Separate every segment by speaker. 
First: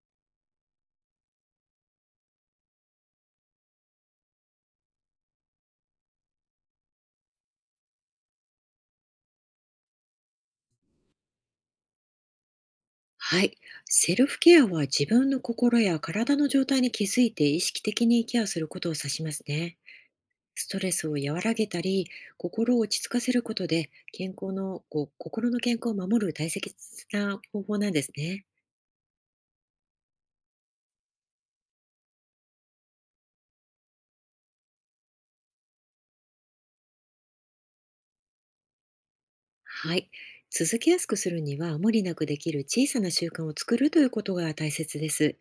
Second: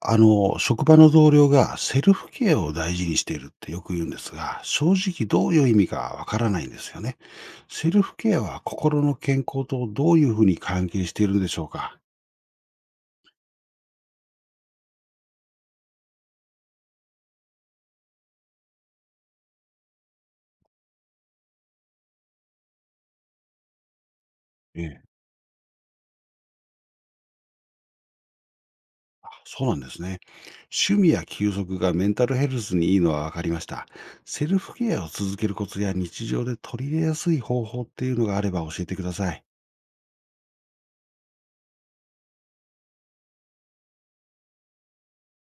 Speaker 1: 職場の同僚がセルフケアを大事にしているってよく言うんですが、正直どういう意味かわからないんですよね。セルフケアは心の健康とどういうふうに関係しているんでしょうか？
Speaker 2: はい。セルフケアは自分の心や体の状態に気づいて意識的にケアすることを指しますね。ストレスを和らげたり、心を落ち着かせることで、健康
Speaker 1: え
Speaker 2: の、こ
Speaker 1: え。
Speaker 2: う、心の健康を守る大切な方法なんですね。
Speaker 1: あ、そうなんですね。趣味や休息がメンタルヘルスにいいのはわかりました。セルフケアを続けるコツや日常で取り入れやすい方法っていうのがあれば教えてください。
Speaker 2: はい。続けやすくするには、無理なくできる小さな習慣を作るということが大切です。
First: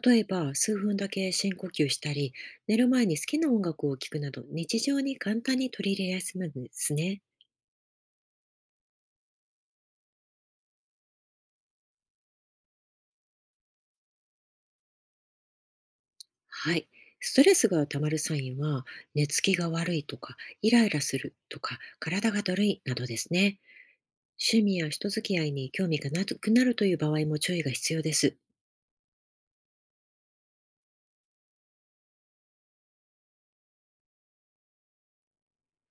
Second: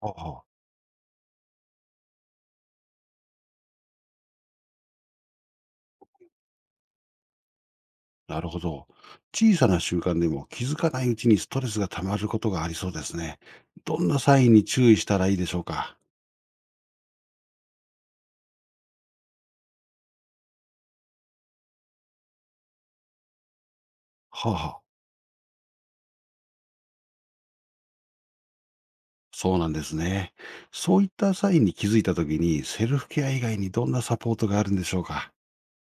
Speaker 1: ほう
Speaker 2: 例え
Speaker 1: ほう。
Speaker 2: ば、数分だけ深呼吸したり、寝る前に好きな音楽を聴くなど、日常に簡単に取り入れやすいんですね。
Speaker 1: なるほど。小さな習慣でも気づかないうちにストレスが溜まることがありそうですね。どんなサインに注意したらいいでしょうか？
Speaker 2: はい。ストレスが溜まるサインは、寝つきが悪いとか、イライラするとか、体がだるいなどですね。
Speaker 1: はあ、
Speaker 2: 趣
Speaker 1: は
Speaker 2: 味
Speaker 1: あ、
Speaker 2: や人付き合いに興味がなくなるという場合も注意が必要です。
Speaker 1: そうなんですね。そういったサインに気づいたときに、セルフケア以外にどんなサポートがあるんでしょうか？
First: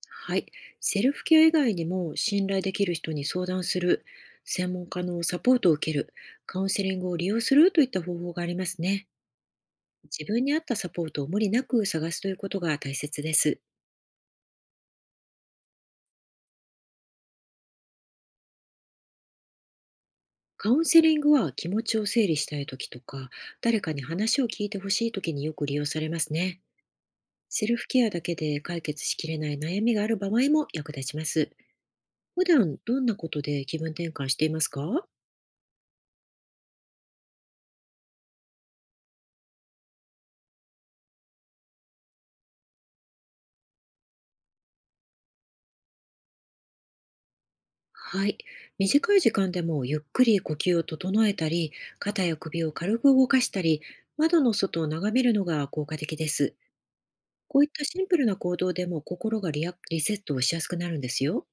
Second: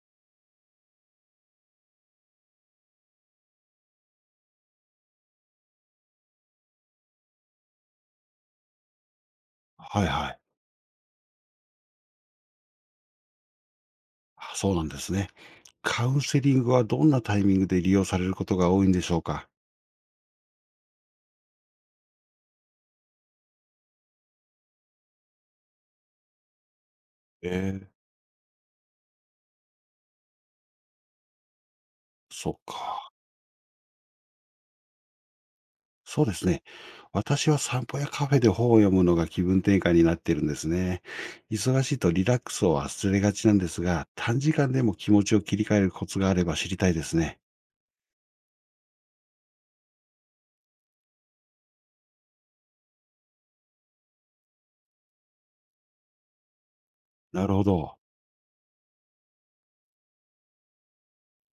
Speaker 2: はい。セルフケア以外にも、信頼できる人に相談する、専門家のサポートを受ける、カウンセリングを利用するといった方法がありますね。
Speaker 1: はい
Speaker 2: 自
Speaker 1: はい。
Speaker 2: 分に合ったサポートを無理なく探すということが大切です。
Speaker 1: あ、そうなんですね。カウンセリングはどんなタイミングで利用されることが多いんでしょうか？
Speaker 2: カウンセリングは気持ちを整理したい時とか、誰かに話を聞いてほしい時によく利用されますね。
Speaker 1: え
Speaker 2: セルフ
Speaker 1: え、
Speaker 2: ケアだけで解決しきれない悩みがある場合も役立ちます。普
Speaker 1: そっ
Speaker 2: 段どん
Speaker 1: か。
Speaker 2: なことで気分転換していますか？
Speaker 1: そうですね。私は散歩やカフェで本を読むのが気分転換になってるんですね。忙しいとリラックスを忘れがちなんですが、短時間でも気持ちを切り替えるコツがあれば知りたいですね。
Speaker 2: はい。短い時間でもゆっくり呼吸を整えたり、肩や首を軽く動かしたり、窓の外を眺めるのが効果的です。
Speaker 1: なる
Speaker 2: こう
Speaker 1: ほ
Speaker 2: いった
Speaker 1: ど。
Speaker 2: シンプルな行動でも心がリラリセットをしやすくなるんですよ。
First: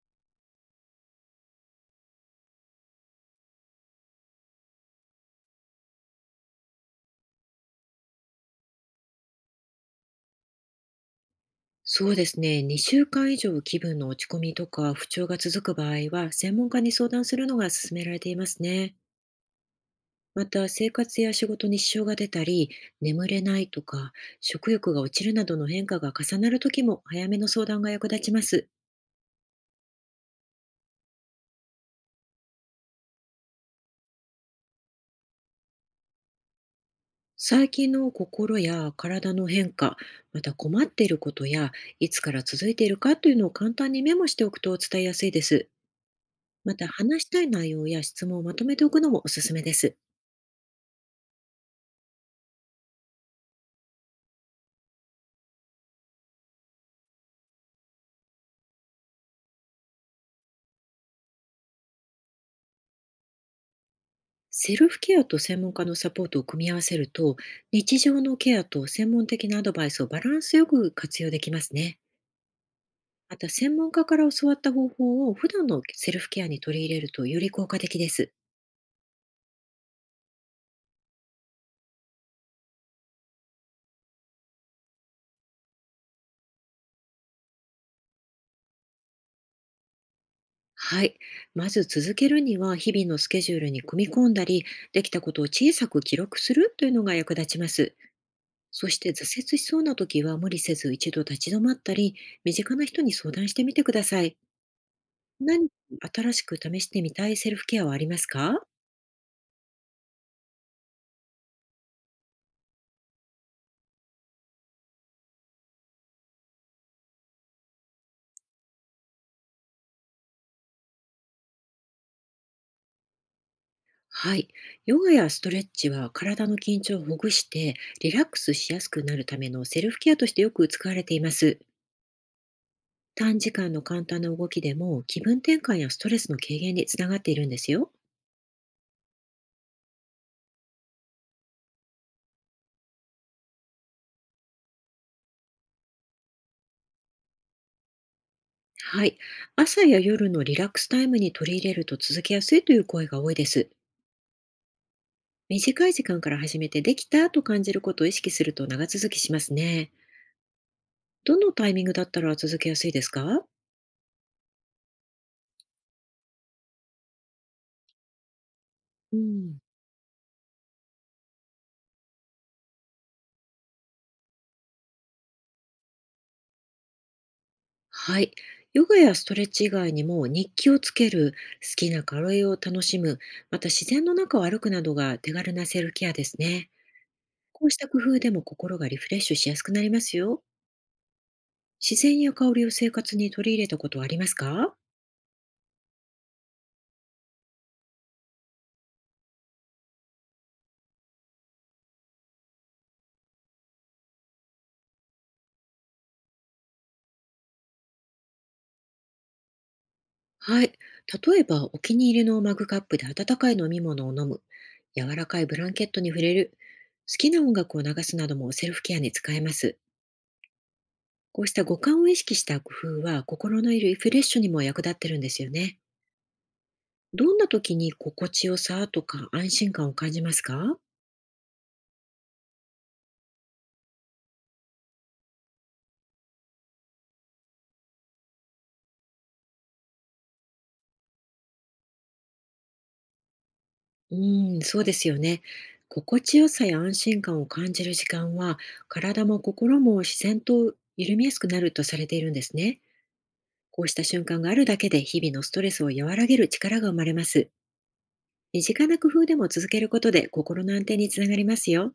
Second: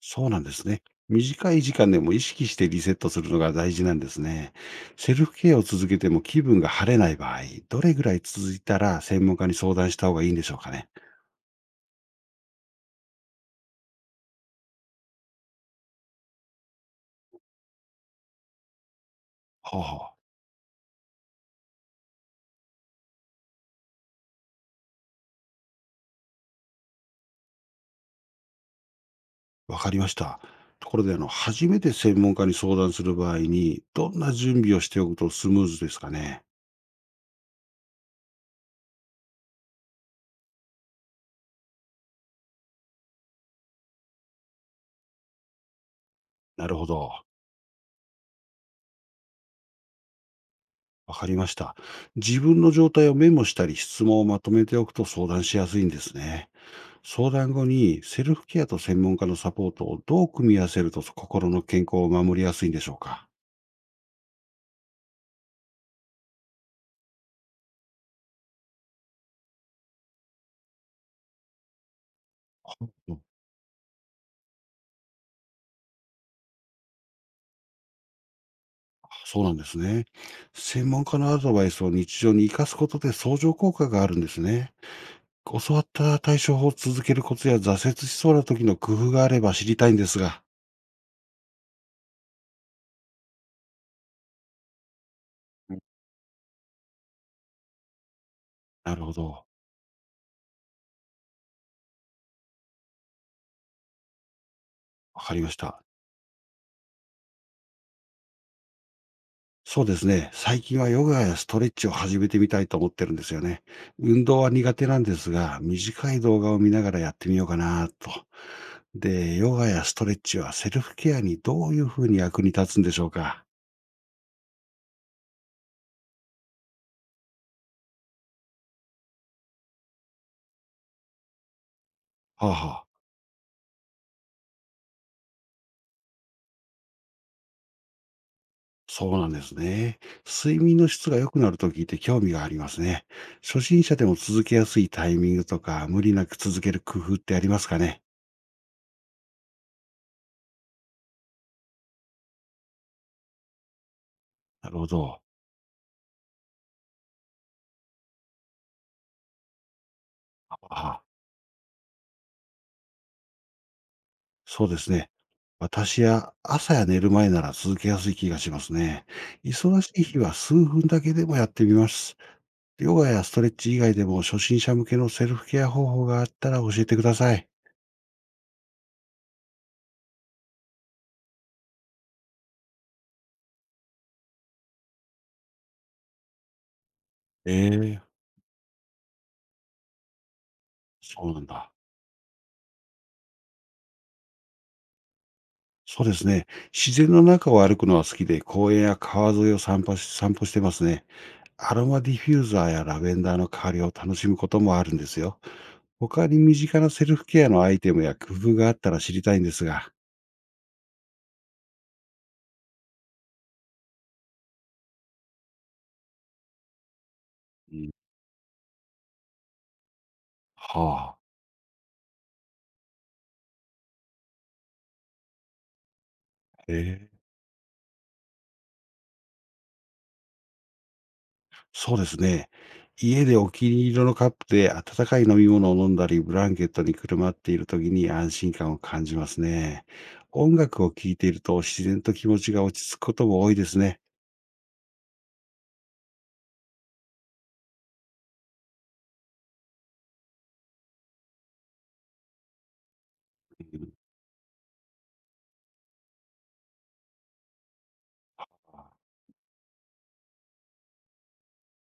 Speaker 1: そうなんですね。短い時間でも意識してリセットするのが大事なんですね。セルフケアを続けても気分が晴れない場合、どれぐらい続いたら専門家に相談した方がいいんでしょうかね。
Speaker 2: そうですね。2週間以上気分の落ち込みとか不調が続く場合は、専門家に相談するのが勧められていますね。
Speaker 1: ほうほう。
Speaker 2: また、生活や仕事に支障が出たり、眠れないとか、食欲が落ちるなどの変化が重なる時も、早めの相談が役立ちます。
Speaker 1: わかりました。ところで、初めて専門家に相談する場合に、どんな準備をしておくとスムーズですかね。
Speaker 2: 最近の心や体の変化、また困っていることや、いつから続いているかというのを簡単にメモしておくと伝えやすいです。
Speaker 1: な
Speaker 2: ま
Speaker 1: るほ
Speaker 2: た、話
Speaker 1: ど。
Speaker 2: したい内容や質問をまとめておくのもおすすめです。
Speaker 1: わかりました。自分の状態をメモしたり、質問をまとめておくと相談しやすいんですね。相談後に、セルフケアと専門家のサポートをどう組み合わせると心の健康を守りやすいんでしょうか。
Speaker 2: セルフケアと専門家のサポートを組み合わせると、日常のケアと専門的なアドバイスをバランスよく活用できますね。
Speaker 1: うん。
Speaker 2: また、専門家から教わった方法を普段のセルフケアに取り入れるとより効果的です。
Speaker 1: そうなんですね。専門家のアドバイスを日常に生かすことで相乗効果があるんですね。教わった対処法を続けるコツや挫折しそうな時の工夫があれば知りたいんですが。
Speaker 2: はい。まず続けるには、日々のスケジュールに組み込んだり、できたことを小さく記録するというのが役立ちます。そ
Speaker 1: な
Speaker 2: し
Speaker 1: る
Speaker 2: て
Speaker 1: ほ
Speaker 2: 挫折
Speaker 1: ど。
Speaker 2: しそうな時は無理せず一度立ち止まったり、身近な人に相談してみてください。
Speaker 1: わかりまし
Speaker 2: 何か
Speaker 1: た。
Speaker 2: 新しく試してみたいセルフケアはありますか？
Speaker 1: そうですね。最近はヨガやストレッチを始めてみたいと思ってるんですよね。運動は苦手なんですが、短い動画を見ながらやってみようかなと。で、ヨガやストレッチはセルフケアにどういうふうに役に立つんでしょうか。
Speaker 2: はい。ヨガやストレッチは体の緊張をほぐしてリラックスしやすくなるためのセルフケアとしてよく使われています。
Speaker 1: はあ、はあ。
Speaker 2: 短時間の簡単な動きでも気分転換やストレスの軽減につながっているんですよ。
Speaker 1: そうなんですね。睡眠の質が良くなると聞いて興味がありますね。初心者でも続けやすいタイミングとか、無理なく続ける工夫ってありますかね？
Speaker 2: はい。朝や夜のリラックスタイムに取り入れると続けやすいという声が多いです。
Speaker 1: なるほど。
Speaker 2: 短い時間から始めてできたと感じることを意識すると長続きしますね。
Speaker 1: あ、
Speaker 2: どのタイミングだったら続けやすいですか？
Speaker 1: そうですね。私や朝や寝る前なら続けやすい気がしますね。
Speaker 2: うん。
Speaker 1: 忙しい日は数分だけでもやってみます。ヨガやストレッチ以外でも初心者向けのセルフケア方法があったら教えてください。
Speaker 2: はい。ヨガやストレッチ以外にも日記をつける、好きなカレーを楽しむ、また自然の中を歩くなどが手軽なセルフケアですね。こうした工
Speaker 1: え
Speaker 2: 夫
Speaker 1: え。
Speaker 2: でも心がリフレッシュしやすくなりますよ。
Speaker 1: そうなんだ。
Speaker 2: 自然や香りを生活に取り入れたことはありますか？
Speaker 1: そうですね。自然の中を歩くのは好きで、公園や川沿いを散歩してますね。アロマディフューザーやラベンダーの香りを楽しむこともあるんですよ。他に身近なセルフケアのアイテムや工夫があったら知りたいんですが。
Speaker 2: はい。例えば、お気に入りのマグカップで温かい飲み物を飲む、柔らかいブランケットに触れる、好きな音楽
Speaker 1: う
Speaker 2: を
Speaker 1: ん、
Speaker 2: 流すなどもセルフケアに使えます。
Speaker 1: はあ、
Speaker 2: こうした五感を意識した工夫は心のリフレッシュにも役立ってるんですよね。
Speaker 1: ええ。
Speaker 2: どんな時に心地よさとか安心感を感じますか？
Speaker 1: そうですね。家でお気に入りのカップで温かい飲み物を飲んだり、ブランケットにくるまっている時に安心感を感じますね。音楽を聴いていると自然と気持ちが落ち着くことも多いですね。
Speaker 2: うーん、そうですよね。心地よさや安心感を感じる時間は、体も心も自然と緩みやすくなるとされているんですね。
Speaker 1: う
Speaker 2: こう
Speaker 1: ん。
Speaker 2: した瞬間があるだけで日々のストレスを和らげる力が生まれます。身近な工夫でも続けることで心の安定につながりますよ。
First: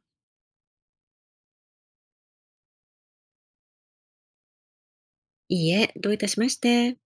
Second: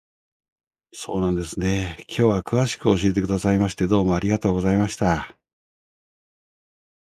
Speaker 1: そうなんですね。今日は詳しく教えてくださいまして、どうもありがとうございました。
Speaker 2: いいえ、どういたしまして。